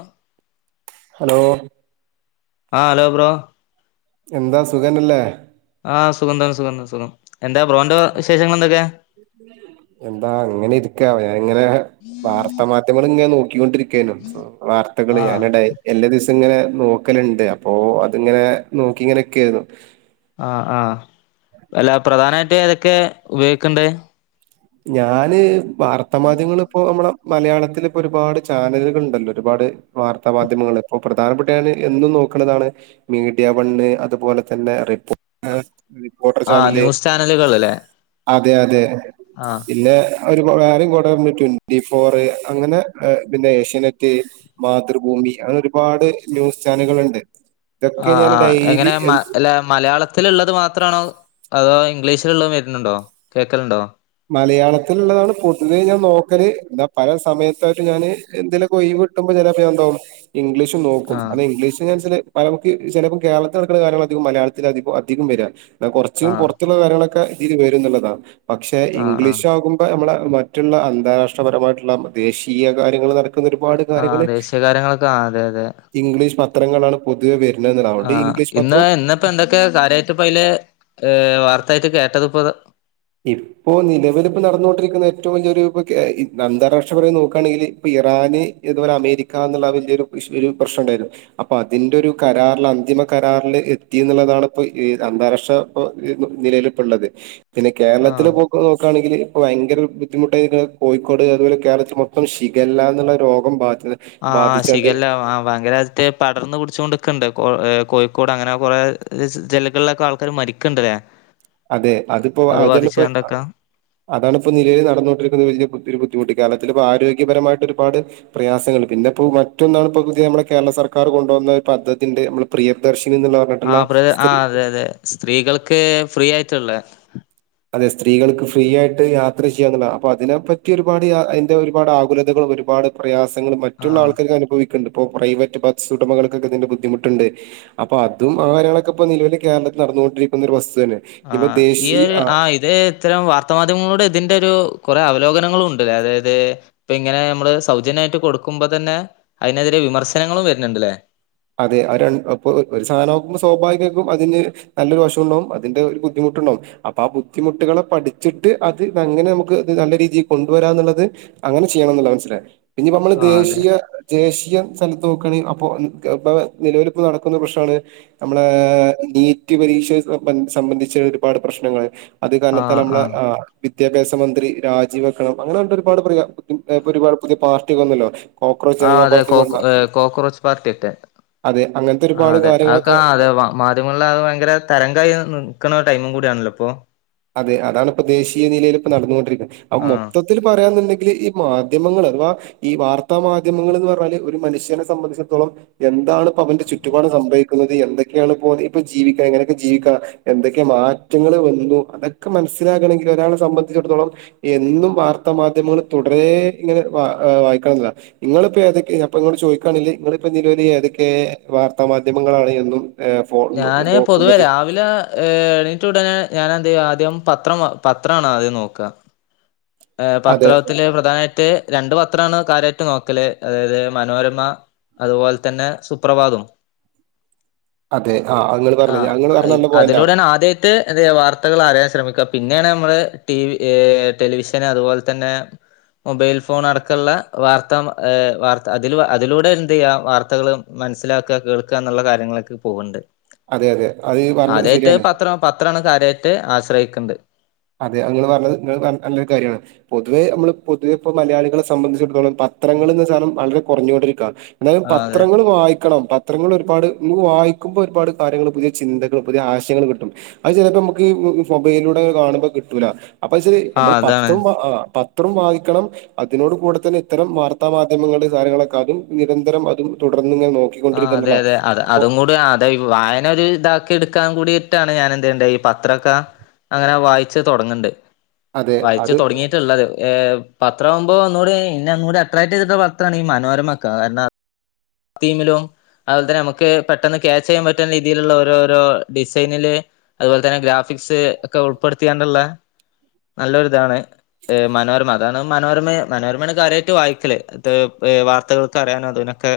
അഹ് hello ആഹ് hello bro എന്താ സുഖന്നല്ലേ ആഹ് സുഖം തന്നെ സുഖം തന്നെ സുഖം എന്താ ബ്രോന്റെ വിശേഷങ്ങളെന്തൊക്കെ എന്താ ഇങ്ങനെ ഇരിക്ക അപ്പഞാനിങ്ങനെ വാർത്താ മാധ്യമങ്ങളിങ്ങനെ നോക്കികൊണ്ടി ക്കെനു വാർത്തകള് ആഹ് ഞാന് ഡൈ എല്ല ദിവസുങ്ങനെ നോക്കല്ണ്ട്. അപ്പോ അത്ങ്ങനെ നോക്കിങ്ങനെക്കെയ്ര്ന്നു ആഹ് ആഹ് അല്ല പ്രധാനായിട്ട് ഏതെക്കെ ഉപയൊഗിക്ക്ണ്ട് ഞാന് വാർത്താ മാധ്യങ്ങള്പ്പോ നമ്മള മലയാളത്തില് പ്പൊരുപാട് ചാനലുകൾ ണ്ടല്ലോ ഒരുപാട് വാർത്ത മാധ്യമങ്ങള്, പ്പോ പ്രധാനപ്പെട്ടായൊണ്ട് എന്നും നോക്ക്ണതാണ് മീഡിയ വണ്ണ് അതുപോലെ തന്നെ റിപ്പോ [inaudible] പ്പോട്ടർ ആഹ് ചാനല് ന്യൂസ് ചാനലുകൾല്ലേ അതെ അതെ ആഹ് പിന്നെ ഒരു വേറിം കൊടേണ്ട് ട്വന്റി ഫോറ് അങ്ങനെ പിന്നെ ഏഷ്യനെറ്റ് മാതൃഭൂമി അങ്ങനൊരുപാട് ന്യൂസ് ചാനല്കള്ണ്ട് ആഹ് ആഹ് എങ്ങനെ മ ലെ മലയാളത്തില്ള്ളത് മാത്രാണോ അതോ ഇംഗ്ലീഷിലിള്ളതും വര്ന്നിണ്ടോ കേക്കല്ണ്ടോ മലയാളത്തില്ള്ളതാണ് പൊതുവേ ഞാൻ നോക്കല്, ന്നാ പല സമയത്തായിട്ട് ഞാന് എന്തെലൊക്കെ ഒയിവ് കിട്ടുമ്പോ ചെലേപ്പൊ ഞാൻന്താവും ഇംഗ്ലീഷും നോക്കും ആഹ് കാരണം ഇംഗ്ലീഷ് ന്ന് വെച്ചാല് അ ഞമ്മക്ക് ചെലേപ്പം കേരളത്തില് നടക്ക്ണ കാര്യങ്ങള് അധികം മലയാളത്തില് അധികം വര കൊറച്ചും ആഹ് പൊറത്ത്‌ കാര്യങ്ങളൊക്കെ ഇതില് വരുംനിള്ളതാ പക്ഷെ ആഹ് ആഹ് ഇംഗ്ലീഷ് ആകു മ്പ ഞമ്മളെ മറ്റുള്ള അന്താരാഷ്ട്രപരമായിട്ടിള്ള ദേശീയ കാര്യങ്ങള് നടക്കിന്ന ഒരുപാട് ആഹ് കാര്യങ്ങള് ദേശീയ കാര്യങ്ങളൊക്കെ ആഹ് അതെ അതെ ഇംഗ്ലീഷ് പത്രങ്ങളാണ് പൊതുവേ വരുന്ന [unintelligible] ആഹ് ഇംഗ്ലീഷ് ഇന്ന് പത്രും ഇപ്പ ഇന്നിപ്പോ എന്തക്കെ കാര്യയിട്ട്പ്പ അതിൽ വാർത്തായിട്ട് കേട്ടത്പ്പൊ ഈപ് ഇപ്പോ നിലവിൽ പ്പ നടന്നുകൊണ്ടിരിക്കുന്ന ഏറ്റവും വലിയൊരു ഇ അന്താരാഷ്ട്ര പരമായി നോക്കാണെങ്കിൽ ഇപ്പ ഇറാന് ഇത് വരെ അമേരിക്കാന്ള്ള ആ വല്ല്യേ ഒരു ഇഷു ഒരു പ്രശ്നണ്ടായല്ലോ അപ്പ അതിന്റെ ഒരു കരാറിൽ അന്തിമ കരാറിൽ എത്തിന്ന്ള്ളതാണ് ഇപ്പോ ഈ അന്താരാഷ്ട്ര ഇപ്പോ നിലവിൽ ഇപ്പള്ളത് പിന്നെ കേരളത്തിൽ ആഹ് ഇപ്പോ ഇപ്പോ നോക്കാണെങ്കിൽ ഇപ്പ ഭയങ്കര ബുദ്ധിമുട്ടായിന്ക്ക്ണ കോഴിക്കോട് അത്പോലെ കേരളത്തില് മൊത്തം ഷിഗെല്ല ന്ന്ള്ള രോഗം ബാധിത ആഹ് ഷിഗെല്ല ആഹ് ഭയങ്കരത്തെ പടർന്ന് പിട്ച്ച് കൊണ്ട് ക്ക്ണ്ട് കോ ഏഹ് കോഴിക്കോട് അങ്ങനെ കൊറേ ജല്ലകളിലൊക്കെ ആൾക്കാർ മരിക്ക്ണ്ട് ലേ അതെ അത്പ്പോ അതന്നപ്പോ ആ ബാധിച്ചാണ്ടൊക്കെ അതാണ്പ്പോ നിലവിൽ നടന്ന്കൊണ്ടിരിക്കുന്ന വല്ലേ ഒരു ബുദ്ധിമുട്ട് കേരളത്തിൽ ഇപ്പോ ആരോഗ്യപരമായിട്ട് ഒരുപാട് പ്രയാസങ്ങൾ പിന്നെ ഇപ്പോ മറ്റൊന്നാണ് ഇപ്പോ പുതിയ നമ്മടെ കേരള സർക്കാർ കൊണ്ട് വന്ന പദ്ധതിണ്ട് നമ്മളെ പ്രിയദർശിനി ന്ന്ള്ള ആഹ് പ്രിയാ ആഹ് അതെ അതെ സ്ത്രീകൾക്ക് ഫ്രീ ആയിട്ട്ള്ളേ അതെ സ്ത്രീകൾക്ക് ഫ്രീ ആയിട്ട് യാത്ര ച്ചിയ്യാന്ന്ള്ളതാ അപ്പൊ അതിനെ പറ്റി ഒരുപാട് യാ എന്താ ഒരുപാട് ആകുലതകളും ഒരുപാട് പ്രയാസങ്ങൾ മറ്റുള്ള ആഹ് ആൾക്കാര്ക്ക് അനുഭവിക്ക്ണ്ട് ഇപ്പോ പ്രൈവറ്റ് ബസ്സ് ഉടമകൾക്കൊക്കെ ഇതിന്റെ ബുദ്ധിമുട്ട്ണ്ട് അപ്പൊ അതും ആ കാര്യങ്ങളെക്ക ഇപ്പ നിലവിൽ കേരളത്തിൽ നടന്നുകൊണ്ടിരിക്കുന്ന ഒരു വസ്തു തന്നെ ഇനിയിപ്പോ ആഹ് ഈ ദേശീയ ഒര് ആ ആഹ് ഇത് ഇത്തരം വാർത്താമാധ്യമങ്ങളൂടെ ഇതിന്റെ ഒരു കൊറേ അവലോകനങ്ങളും ഉണ്ട്ല്ലേ അതായത് ഇപ്പ ഇങ്ങനെ നമ്മള് സൗജന്യയിട്ട് കൊടുക്കുമ്പോ തന്നെ അതിനെതിരെ വിമർശനങ്ങളും വര്ന്ണ്ട് ല്ലേ അതെ അത് രണ്ട് അപ്പൊ ഒരു സാ നാകുമ്പോൾ സ്വാഭാവികായ്ക്കും അതിന് നല്ലൊരു വശുണ്ടാവും അതിന്റെ ഒരു ബുദ്ധിമുട്ടുണ്ടാവും അപ്പാ ആ ബുദ്ധിമുട്ട്കളെ പഠിച്ചിട്ട് അത് എങ്ങനെ നമുക്ക് അത് നല്ല രീതി കൊണ്ടുവരാന്ന്ള്ളത് അങ്ങനെ ച്ചിയ്യണം ന്ന്ള്ളത് മനസ്സിലായോ ഇഞ്പ്പോ നമ്മള് ആ അതെ ദേശീയ ദേശീയ സ്ഥലത്ത് നോക്കാണെങ്കി അപ്പൊ [unintelligible] നിലവിൽ ഇപ്പോ നടക്കുന്ന പ്രശ്നാണ് നമ്മളെ നീറ്റ് പരീക്ഷ സംബന്ധി സംബന്ധിച്ച് ഒരുപാട് പ്രശ്നങ്ങൾ അത് ആ കാരണതാൽ ആ നമ്മളെ ആഹ് വിദ്യാഭ്യാസ മന്ത്രി രാജിവെക്കണം അങ്ങനെ പറഞ്ട്ട് ഒരുപാട് പ്രിയ ഒരുപാട് പുതിയ പാർട്ടി ഒക്കെ വന്നല്ലോ കോക്രോച്ച് ആഹ് ജനതാ അതെ പാർട്ടി കോക്കോ പോലുള്ള ഏഹ് കോക്രോച്ച് പാർട്ടേ റ്റെ അതെ അങ്ങനത്തെ ഒരുപാട് ആഹ് അതെ കാര്യങ്ങളൊക്കെ [unintelligible] മാധ്യമങ്ങളിൽ അത് ഭയങ്കര തരങ്കായി നി നിക്ക്ണ ടൈമും കൂടിയാണല്ലോ ഇപ്പൊ അതെ അതാണ് ഇപ്പ ദേശീയ നിലയിൽ ഇപ്പ നടന്ന്കൊണ്ടിരിക്കുന്ന് അപ്പ ആ മൊത്ത ത്തിൽ പറയാന്ന്ണ്ടെങ്കിൽ ഈ മാധ്യമങ്ങൾ അഥവാ ഈ വാർത്താ മാധ്യമങ്ങൾന്ന് പറഞ്ഞാല് ഒരു മനുഷ്യനെ സംബന്ധിച്ചട്ത്തോളം എന്താണ് പ്പ അവന്റെ ചുറ്റുപാട് സംഭവിക്കുന്നത് എന്തക്കെണ് ഇപ്പോ ഇപ്പ ജീവിക്ക എങ്ങനെക്കെ ജീവിക്ക എന്തക്കെ മാറ്റങ്ങൾ വന്നു അതൊക്കെ മനസ്സിലാകണങ്കിൽ ഒരാളെ സംബന്ധിച്ചട്ത്തോളം എന്നും വാർത്താ മാധ്യമങ്ങൾ തുടരെ ഇങ്ങനെ വ വായിക്കണില്ല ഇങ്ങൾപ്പ ഏതൊക്കെ ഞാ ഇപ്പ ഇങ്ങളോട് ചോയിക്കാണെങ്കി ഇങ്ങൾപ്പോ നിലവിൽ ഏതക്കെ വാർത്ത മാധ്യമങ്ങളാണ് എന്നും ഏഹ് ഫോ ഞാന് പൊതുവേ നോക്കുന്നത്? രാവിലെ ഏഹ് എണീറ്റ ഉടനെ ഞാൻ എന്തിയും ആദ്യം പത്രം വ പത്രാണ് ആദ്യം നോക്ക അതെ പത്രത്തിൽ പ്രധാനായിട്ട് രണ്ട് പത്രാണ് കാര്യയിട്ട് നോക്കല് അതായത് മനോരമ അത്പോല് തന്നെ സുപ്രഭാതും അതെ ആഹ് അത് ഇങ്ങള് പറഞ്ഞത് ഇങ്ങള് പറഞ്ഞ ആഹ് നല്ല പോയിന്റാ അതിലൂടെണ് ആദ്യ ട്ട് എന്തിയ വാർത്തകൾ അറിയാ ശ്രമിക്ക പിന്നെണ് നമ്മൾ ടിവി ഏഹ് ടെലിവിഷ ൻ അത്പോല് തന്നെ മൊബൈൽ ഫോൺ അടക്കള്ള വാർത്ത ഏഹ് വാർത്ത അതിൽ അതിലൂടെ എന്തിയ്യ വാർത്തകൾ മനസ്സിലാക്ക കേൾക്കുക എന്നുള്ള കാര്യങ്ങളൊക്കെ പോകണ്ട് അതെ അതെ അത് പറഞ്ഞത് ആദ്യായിട്ട് ശരിയാണ് പത്രം പത്രമാണ് കാര്യയിട്ട് ആശ്രയിക്കണ്ട് അതെ അത് നിങ്ങള് പറഞ്ഞത് നിങ്ങൾക്ക് പറഞ്ഞത് നല്ലൊരു കാര്യമാണ് പൊതുവേ നമ്മൾ പൊതുവെ ഇപ്പൊ മലയാളികളെ സംബന്ധിച്ചിടത്തോളം പത്രങ്ങൾന്ന് സാധനം വളരെ കുറഞ്ഞുകൊണ്ടിരിക്കാണ് ന്താലും ആഹ് അതെ പത്രങ്ങൾ വായിക്കണം പ ത്രങ്ങൾ ഒരുപാട് ന്നു വായിക്കുമ്പ ഒരുപാട് കാര്യങ്ങൾ പുതിയ ചിന്തകൾ പുതിയ ആശയങ്ങൾ കിട്ടും. അത് ചിലപ്പോ മ്മക്ക് ഫോബൈലൂടെ കാണുമ്പക് ട്ടൂല അപ്പച്ചാൽ നമ്മൾ ആഹ് അതാണ് പത്രും ആഹ് പ ത്രും വായിക്കണം. അതിനോട് കൂടെ തന്നെ ഇത്തരം വാർത്താ മാധ്യമങ്ങൾ കാര്യങ്ങളൊക്കെ അതും നിരന്തരം അതും തുടർന്ന്ങ്ങ നോ ആഹ് അതെ അതെ അത് അതുംകൂടി ആ ദ ഈ വായന ഒര് താക്കിട്ക്കാൻ കൂടിട്ടാണ് ഞാനന്തയ്യണ്ടെ ഈ പത്രൊക്കെ. അങ്ങനെ വായിച്ച് തൊടങ്ങ്ണ്ട് അതെ വായിച്ച് അത് തൊടങ്ങി. ട്ട്ള്ളത് ഏ പത്രവുമ്പോന്നൂടി ഇനന്നൂ അട്രാക്ട് ചെയ്തിട്ടപത്രമാണ് ഈ മനോരമക്കെ കാരണം. തീമിലും അതൊൽതന്നെ നമക്ക് പെട്ടെന്ന് ക്യാച്ച് ചെയ്യാൻ പറ്റുന്ന രീതിയിലുള്ള ഓരോരോ ഡിസൈനില്. അത്പോല തന്നെ ഗ്രാഫികസ് ഒക്കെ ഉൾപ്പെടുത്യണ്ട്ള്ളെ നല്ലൊര്താണ്. ഹ് മനോരമ. താണ് മനോരമേ മനോരമേണ് കാര്യായിട്ട് വായിക്കൽ അത് ഏ വാർത്തകളൊക്കെ അറിയാനും അതിനൊക്കെ.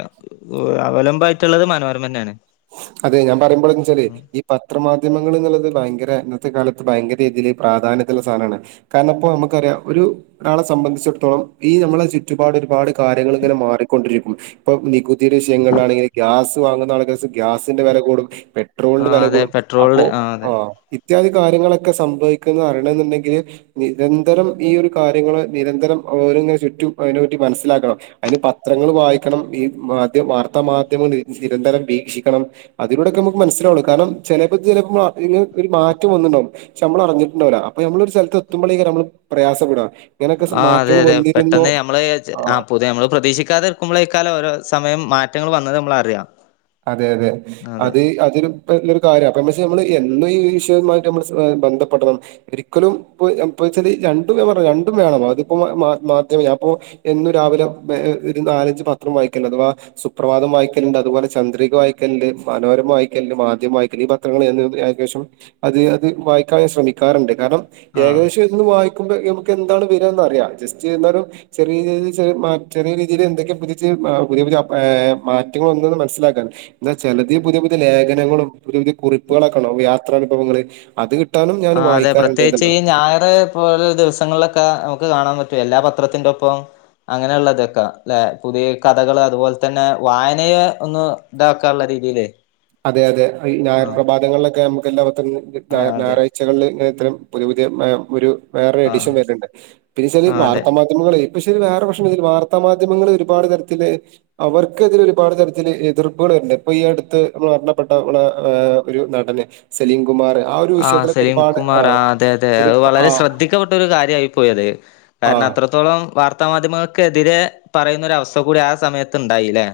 അവലംബയിട്ട്ള്ളത് മനോരമനെണ്. അതെ ഞാൻ പറയുമ്പോളന്ത്‌ച്ചാലേ. ഈ പത്രമാധ്യമങ്ങൾന്ന്ള്ളത് ഭയങ്കര ഇന്നത്തെ കാലത്ത് ഭയങ്കര രീതിൽ പ്രാധാന്യത്ത്ല്ള്ള സാനാണ്. കാരണം ഇപ്പോ മ്മക്കറിയ ഒരു. ഒരാളെ സംബന്ധിച്ചിടത്തോളം ഈ ഞമ്മളെ ചുറ്റുപാട് ഒരുപാട് കാര്യങ്ങൾ ഇങ്ങനെ മാറിക്കൊണ്ടിരിക്കും. ഇപ്പം നികുതിയുടെ വിഷയങ്ങളിലാണെങ്കിൽ ഗ്യാസ് വാങ്ങുന്ന ആളുകൾസ് ഗ്യാസിന്റെ വേല കൂടും പെ ആ ട്രോൾന്റെ അതെ വെലകൂടും അപ്പോ പെട്രോളില് അതെ ആ ഇത്യാദി കാര്യങ്ങളൊക്കെ സംഭവിക്ക്ന്നെ അറിയണന്ന്ണ്ടങ്കിൽ. നിരന്തരം ഈ ഒരു കാര്യങ്ങൾ നിരന്തരം ഓരങ്ങചുറ്റുംഅയിനെപ്പറ്റി മനസ്സിലാക്കണം എ. അയിന് പത്രങ്ങൾ വായിക്കണം ഈ മാധ്യം വാർത്താ മാധ്യമങ്ങ നിരന്തരം വീക്ഷിക്കണം. ക്കണം അതിലൂടക്കമ്മക്ക്‌ മനസ്സിലാവള്ളൂ കാരണം ചെലപ്പോ ഇത് ചിലപ്പോ ഒരു മാറ്റം വന്ന്ണ്ടാവും. ഷ മ്മറഞ്ഞിട്ട് ണ്ടവുല അപ്പൊ മ്മൾ ഒരു സ്ഥലത്ത് എത്തുമ്പളെക്കാരം മ്മള് പ്രയാസപ്പെട. ആഹ് അതെ അതെ പെട്ടെന്ന് ഞമ്മള് ച് ആ പുതിയ മ്മള് പ്രതീക്ഷിക്കാതെ. ക്കുമ്പളെക്കാലം ഓരോ സമയം മാറ്റങ്ങള് വന്നത് മ്മൾ അറിയ. അതെ അതെ അത് അതൊരു. പ്പ തൊരു കാര്യ അപ്പന്നച ന്നമ്മള് എന്നു ഈ വിശയുമായിട്ട് നമ്മൾ ബന്ധപ്പെടണം. ഒരിക്കലും പൊ പോച്ചാൽ രണ്ടും ഞാൻ പറഞ്ഞ രണ്ടും വേണം അതിപ്പോ മാധ്യമം ഞാൻ പ്പോ. എന്നും രാവിലെ വെ എ ഒരു നാലഞ്ച് പത്രം വായിക്കൽ അഥവാ സുപ്രഭതം വായിക്കൽണ്ട് അതുപോലെ. ചന്ദ്രിക വായിക്കൽണ്ട് മനോരമ വായിക്കൽണ്ട് മാധ്യമയിക്കല്ണ്ട് ഈ പത്രങ്ങൾ ഞാൻ ഏകദേശം അത് അത് വായിക്കാൻ ഞാൻ ശ്രമിക്കാറുണ്ട് കാരണം ആ ഏകദേശം. ന്ന് വായിക്കുമ്പോ മ്മക്ക് എന്താണ് വരാന്നറിയ ജസ്റ്റ് ന്നരു. ചെറിയ രീതിൽചെറിയ മ ചെറിയ രീതിയിൽ എന്തൊക്യോ പുതിയ ചി പുതിയ പുതിയ മാറ്റങ്ങൾവന്ന് മനസ്സി ലാക്കൻ എന്നാ ചെലതി പുതിയ പുതിയ ലേഖനങ്ങളും പുതിയ പുതിയ കുറിപ്പുകളൊക്കണ്ടാവും യാത്രാനുഭവങ്ങൾ. അത്ക്. ആഹ് അതെ പ്രത്യേച്ച് ഈ ഞായർ. പ്പോ ചേലെ ദിവസങ്ങൾലൊക്ക മ്മക്ക് കാണാൻ പറ്റും എല്ലാ പത്രത്തിന്റെ പ്പം. അങ്ങനെയുള്ളതൊക്ക അല്ലെ പുതിയ കഥകൾ അതുപോലെ തന്നെ വായനയെ ഒന്ന്. താ ക്കാള്ളരീതിലെ. അതെ അതെഈ ഞായർ പ്രഭാതങ്ങൾലൊക്കെ ഞമ്മക്ക് എല്ലാ പത്ര ആ ഞായർ അതെ ഞായർ. ച്ചകൾല് ഇങ്ങനെ ഇത്തരം പുതിയ പുതിയ നയം ഒരു വേറെ ആ എഡിഷൻ വര്ണ്ട് പിന്നെച്ചാല് ആ അതെ വാർത്ത മാ ധ്യമങ്ങള് പക്ഷേ വേറെ പ്രശ്നണ്ട് ഇതില് വാർത്താ മാധ്യമങ്ങള് ഒരുപാട് തരത്തില്. അവർക്കെതിരെ ഒരുപാട് തരത്തിൽ എതിർപ്പ്കള് വര്ണ്ട് ഇപ്പൊ ഈ അട്ത്ത്. അന്ന് മരണപ്പെട്ട നമ്മളെ ഏഹ് ഒരു നടന് സലിം കുമാർ ആ ഒരു ആ വിഷയത്തിലൊക്കെ സലീം ഒരുപാട് കുമാർ ആ അതെ അതെ ഒരു അത് വളരെ ആ ശ്രദ്ധിക്കപ്പെട്ട ഒരു കാര്യയി പോയത്. ആ കാരണം അത്രത്തോളം വാർത്താ മാധ്യമങ്ങൾക്കെതിരെ പറയുന്നൊര് അവസ്ഥ കൂടി ആ സമയത്ത് ഇണ്ടായിലെ.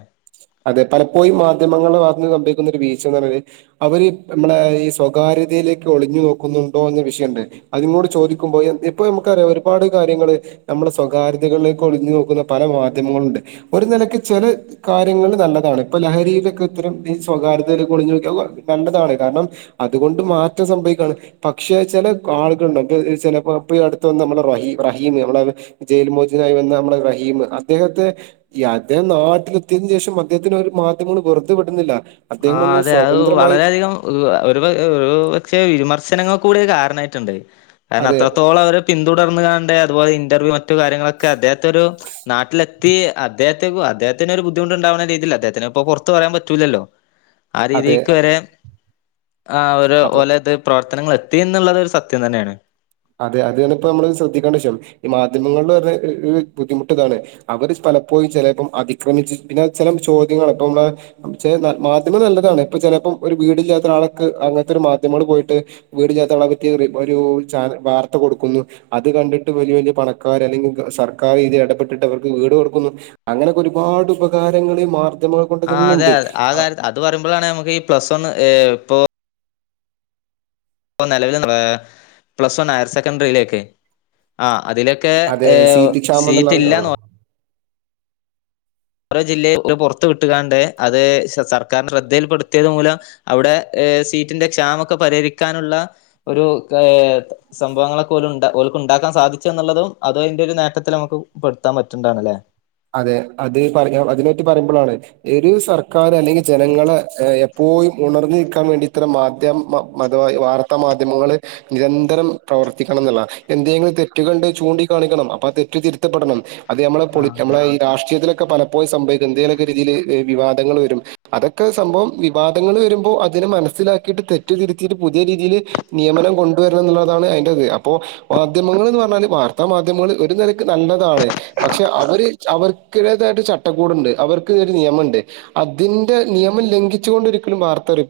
അതെ പലപ്പോയും മാധ്യമങ്ങളെ ഭാഗത്ത്ന്ന് സംഭവിക്കുന്ന രു വീച്ചർഞ്ഞാല് അവര് അമ്മള ഈ സ്വകാര്യതയിലേക്ക് ഒളിഞ്ഞു നോക്കുന്നുണ്ടോ എന്ന വിഷയണ്ടയിനി. അതിനോട് ചോയ്ക്കുമ്പോ എ ഇപ്പൊ ഞമ്മക്കറിയ ഒരുപാട് കാര്യങ്ങള് നമ്മുടെ സ്വകാര്യതകളിലേക്ക് ഒളിഞ്ഞു നോക്കുന്ന പല മാധ്യമങ്ങളുണ്ട് ഒരു നിലക്ക് ചില കാ ര്യങ്ങള് നല്ലതാണ് ഇപ്പൊ ലഹരിയിലൊക്കെ ഇത്തരം ഈ സ്വകാര്യതയിൽ ഒളിഞ്ഞോക്കുക നല്ലതാണ് കാരണം അതുകൊണ്ട് മാറ്റം സംഭവിക്കാണ്. പക്ഷെ ചില ആളുകളുണ്ട് ചിലപ്പോ ഇപ്പ അടുത്ത വന്ന് നമ്മുടെ റ റഹീം നമ്മള ജയിൽ മോചിതനായി വന്ന നമ്മളുടെ റഹീം അദ്ദേഹത്തെ ഈ അദ്ദേഹം നാട്ടിൽ ത്തിയതിന് ശേഷം അദ്ദേഹത്തിന് ഒരു മാധ്യമങ്ങൾ വെറുതെ വിടുന്നില്ല. ആ അദ്ദേഹം ഒന്ന് അതെ അത് സ്വതന്ത്രമായി വളരെയധികം ഒരു ഒരു പക്ഷെ വിമർശനങ്ങൾ കൂടി കാരണായിട്ടുണ്ട് കാരണം അതെ അത്രത്തോളം അവര് പിന്തുടർന്നാണ്ട് അതുപോലെ ഇന്റർവ്യൂ മറ്റു കാര്യങ്ങളൊക്കെ അദ്ദേഹത്തെ ഒരു നാട്ടിലെത്തി അദ്ദേഹത്തെ അദ്ദേഹത്തിന് ഒരു ബുദ്ധിമുട്ടുണ്ടാവുന്ന രീതിയിൽ അദ്ദേഹത്തിന് ഇപ്പോ പുറത്ത് പറയാൻ പറ്റൂല്ലല്ലോ. ആ അതെ രീതിക്ക് വരെ ആ ഒരു അപ്പൊ ഓലത് പ്രവർത്തനങ്ങൾ എത്തി എന്നുള്ളത് ഒരു സത്യം തന്നെയാണ്. അതെ അതാണ് ഇപ്പോ നമ്മള് ശ്രദ്ധിക്കേണ്ട വിഷയം ഈ മാധ്യമങ്ങള് വെറുതെ ബുദ്ധിമുട്ട് ഇതാണ് അവര് പലപ്പോഴും ചില ഇപ്പോം അതിക്രമിച്ചു പിന്നെ ചില ചോദ്യങ്ങൾ അപ്പ നമ്മളെ മാധ്യമം നല്ലതാണ് ഇപ്പൊ ചിലപ്പോം ഒരു വീടില്ലാത്ത ഒരാളൊക്കെ അങ്ങനത്തൊരു മാധ്യമങ്ങള് പോയിട്ട് വീട് ഇല്ലാത്തവരെ പറ്റി ഒരു വാർത്ത കൊടുക്കുന്നു. അത് കണ്ടിട്ട് വലിയ വലിയ പണക്കാർ അല്ലെങ്കിൽ സർക്കാർ ഇതിൽ ഇടപെട്ടിട്ട് അവർക്ക് വീട് കൊടുക്കുന്നു അങ്ങനെയൊക്കെ ഒരുപാട് ഉപകാരങ്ങള് മാർധ്യമ ആ അതെ അതെ ആ കാര്യ അത് പറയ്മ്പഴാണ് നമുക്ക് ഈ പ്ലസ് വൺ ഇപ്പൊ പ്പൊ നിലവിൽ പ്ലസ് വൺ ഹയർ സെക്കൻഡറിയിലേക്ക് ആ അതില് ക്കെ അതെ അതെ ഏഹ് സീറ്റ് ക്ഷാമം സീറ്റ് എന്നുള്ള ആ ഇല്ലാന്ന് ഓരോ ജില്ല ഒരു പൊർത്ത് വിട്ടുകാണ്ട് അത് സർക്കാരിന്റെ ശ്രദ്ധയിൽപ്പെടുത്തിയത് മൂലം അവിടെ ഏഹ് സീറ്റിന്റെ ക്ഷാമൊക്കെ പരിഹരിക്കാനുള്ള ഒരു ഏഹ് സംഭവങ്ങളൊക്ക ഓല്ണ്ട ഓല്ക്ക് ഉണ്ടാക്കാൻ സാധിച്ചു എന്നുള്ളതും അത് അതിന്റെ ഒരു നേട്ടത്തില് നമുക്ക് പെടുത്താൻ പറ്റണ്ടാണല്ലേ. അതെ അത് പറഞ്ഞ അതിനെപറ്റി പറയുമ്പോളാണ് ഒരു സർക്കാര് അല്ലെങ്കിൽ ജനങ്ങളെ എപ്പോഴും ഉണർന്ന് നിക്കാൻ വേണ്ടി ഇത്തരം മാധ്യമം മത വാർത്താ മാധ്യമങ്ങള് നിരന്തരം പ്രവർത്തിക്കണം ന്ന്ള്ള എന്തെങ്കിലും തെറ്റ് കണ്ട് ചൂണ്ടിക്കാണിക്കണം, അപ്പൊ ആ തെറ്റ് തിരുത്തപ്പെടണം അത് നമ്മളെ പൊളി ആഹ് അതെ നമ്മള ഈ രാഷ്ട്രീയത്തിലൊക്കെ പലപ്പോഴും സംഭവിക്ക്ന്നത് എന്തേലൊക്കെ രീതിയില് വിവാദങ്ങൾ വരും അതൊക്കെ സംഭവം വിവാദങ്ങൾ വരുമ്പോൾ അതിനെ മനസ്സിലാക്കിയിട്ട് തെറ്റ് തിരുത്തീട്ട് പുതിയ രീതിയില് നിയമനം കൊണ്ടുവരും എന്നുള്ളതാണ് അയിന്റത് അപ്പോ മാധ്യമങ്ങൾന്ന് പറഞ്ഞാല് വാർത്താ മാധ്യമങ്ങള് ഒരു നിലക്ക് നല്ലതാണ് പക്ഷെ അവര് അവർക്കടേതായിട്ട് ചട്ടക്കൂടുണ്ട് അവർക്ക് ഒരു നിയമംണ്ട്. അതിന്റെ നിയമം ലംഘിച്ചൊണ്ടൊരിക്കലും വാർത്തറി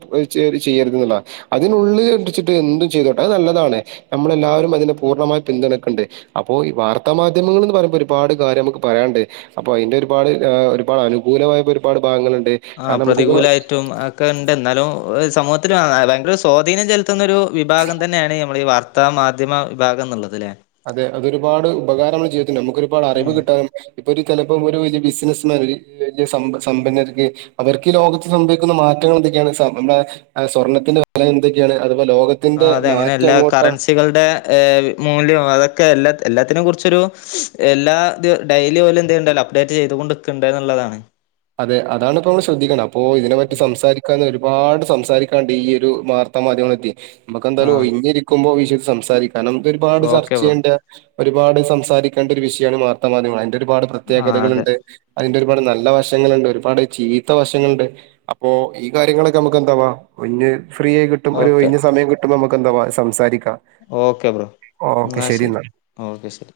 ചെയ്യരുത് എന്ന്ള്ളതാണ്. അതിനുള്ളിൽ വെച്ചിട്ട് എന്തും ചെയ്തോട്ടെ അത് നല്ലതാണ്. നമ്മളെല്ലാവരും അതിനെ പൂർണ്ണമായി പിന്തുണക്കുന്നുണ്ട് അപ്പോ വാർത്താ മാധ്യമങ്ങൾ എന്ന് പറയ്മ്പോ ഒരുപാട് കാര്യം നമുക്ക് പറയാനണ്ട് അപ്പൊ അതിന്റെ ഒരുപാട് ഒരുപാട് അനുകൂലമായട്ട് ഒരുപാട് ഭാഗങ്ങളുണ്ട് ആഹ് കാരണം നമുക്കിപ്പോ പ്രതികൂല ആയ തും ഒക്കെ ഉണ്ട് എന്നാലും സമൂഹത്തിന് ഭയങ്കര സ്വാധീനം ചെലുത്തുന്ന ഒരു വിഭാഗം തന്നെയാണ് നമ്മള ഈ വാർ ത്ത മാധ്യമ വിഭാഗം എന്നുള്ളത് അല്ലേ. അതെ അതൊരുപാട് ഉപകാരമാണ് മ്മളെ ജീവിതത്തിന് നമുക്ക് ഒരുപാട് അറിവ് ഉം കിട്ടാനും ഇപ്പൊ ഒരു ചിലപ്പോം ഒരു വലിയ ബിസിനസ്മാൻ, ഒരു വലിയ സമ്പന്നർക്ക് അവർക്ക് ഈ ലോകത്ത് സംഭവിക്കുന്ന മാറ്റങ്ങൾ എന്തൊക്കെയാണ് നമ്മുടെ സ്വർണത്തിന്റെ ഫലം എന്തൊക്കെയാണ് അതുപോ ലോക ആഹ് അതെ അങ്ങനെയ അല്ല കറൻസികളുടെ ഹ് മൂല്യോ അതൊക്കെ എല്ലാ എല്ലാത്തിനെ കുറിച്ചൊരു എല്ലാ ഡെയ്ലി ഓല് എന്ത യിണ്ടാലോ അപ്ഡേറ്റ് ചെയ്തുകൊണ്ട്ക്ക്ണ്ട് എന്നുള്ളതാണ്. അതെ അതാണ് ഇപ്പ നമ്മൾ ശ്രദ്ധിക്കണം അപ്പോ ഇതിനെ പറ്റി സംസാരി ഒരുപാട് സംസാരിക്കാണ്ട് ഈ ഒരു വാർത്താ മാധ്യമംങ്ങളെ പറ്റി ആ നമുക്കെന്താലും ഒയിഞ്ഞൊരി ക്കുമ്പോ വിശദായ് സംസാരിക്ക കാരണം ഒരുപാട് ഓക്കെ ചർച്ച ബ്രോ ചെയ്യണ്ടിയെ ഒരുപാട് സംസാരിക്കേണ്ട ഒരു വിഷയമാണ് വാർത്താമാധ്യമങ്ങൾ അതിന്റെ ഒരുപാട് ആ പ്രത്യേകതകൾ അതെ ഉണ്ട്. അയ്ന്റെ ഒരുപാട് ന്നല്ലെ വശങ്ങൾണ്ട് ഒരുപാട് ചീത്ത വശങ്ങള്ണ്ട് അപ്പോ ഈ കാര്യങ്ങളൊക്കെ ന്നമുക്ക് എന്താവാ കുഞ്ഞ് ഫ്രീ ആയി കിട്ട് ട്ടും ഓക്കെ ഒര്ഒഴിഞ്ഞ സമയം കിട്ടുമ്പോ അമ്മക്ക് എന്താവ സംസാരിക്കാം. ഓക്കെ ബ്രോ ഓക്കെ ഇന്നാ ശരി എന്നാ ശെരി ഓക്കെ ശെരി.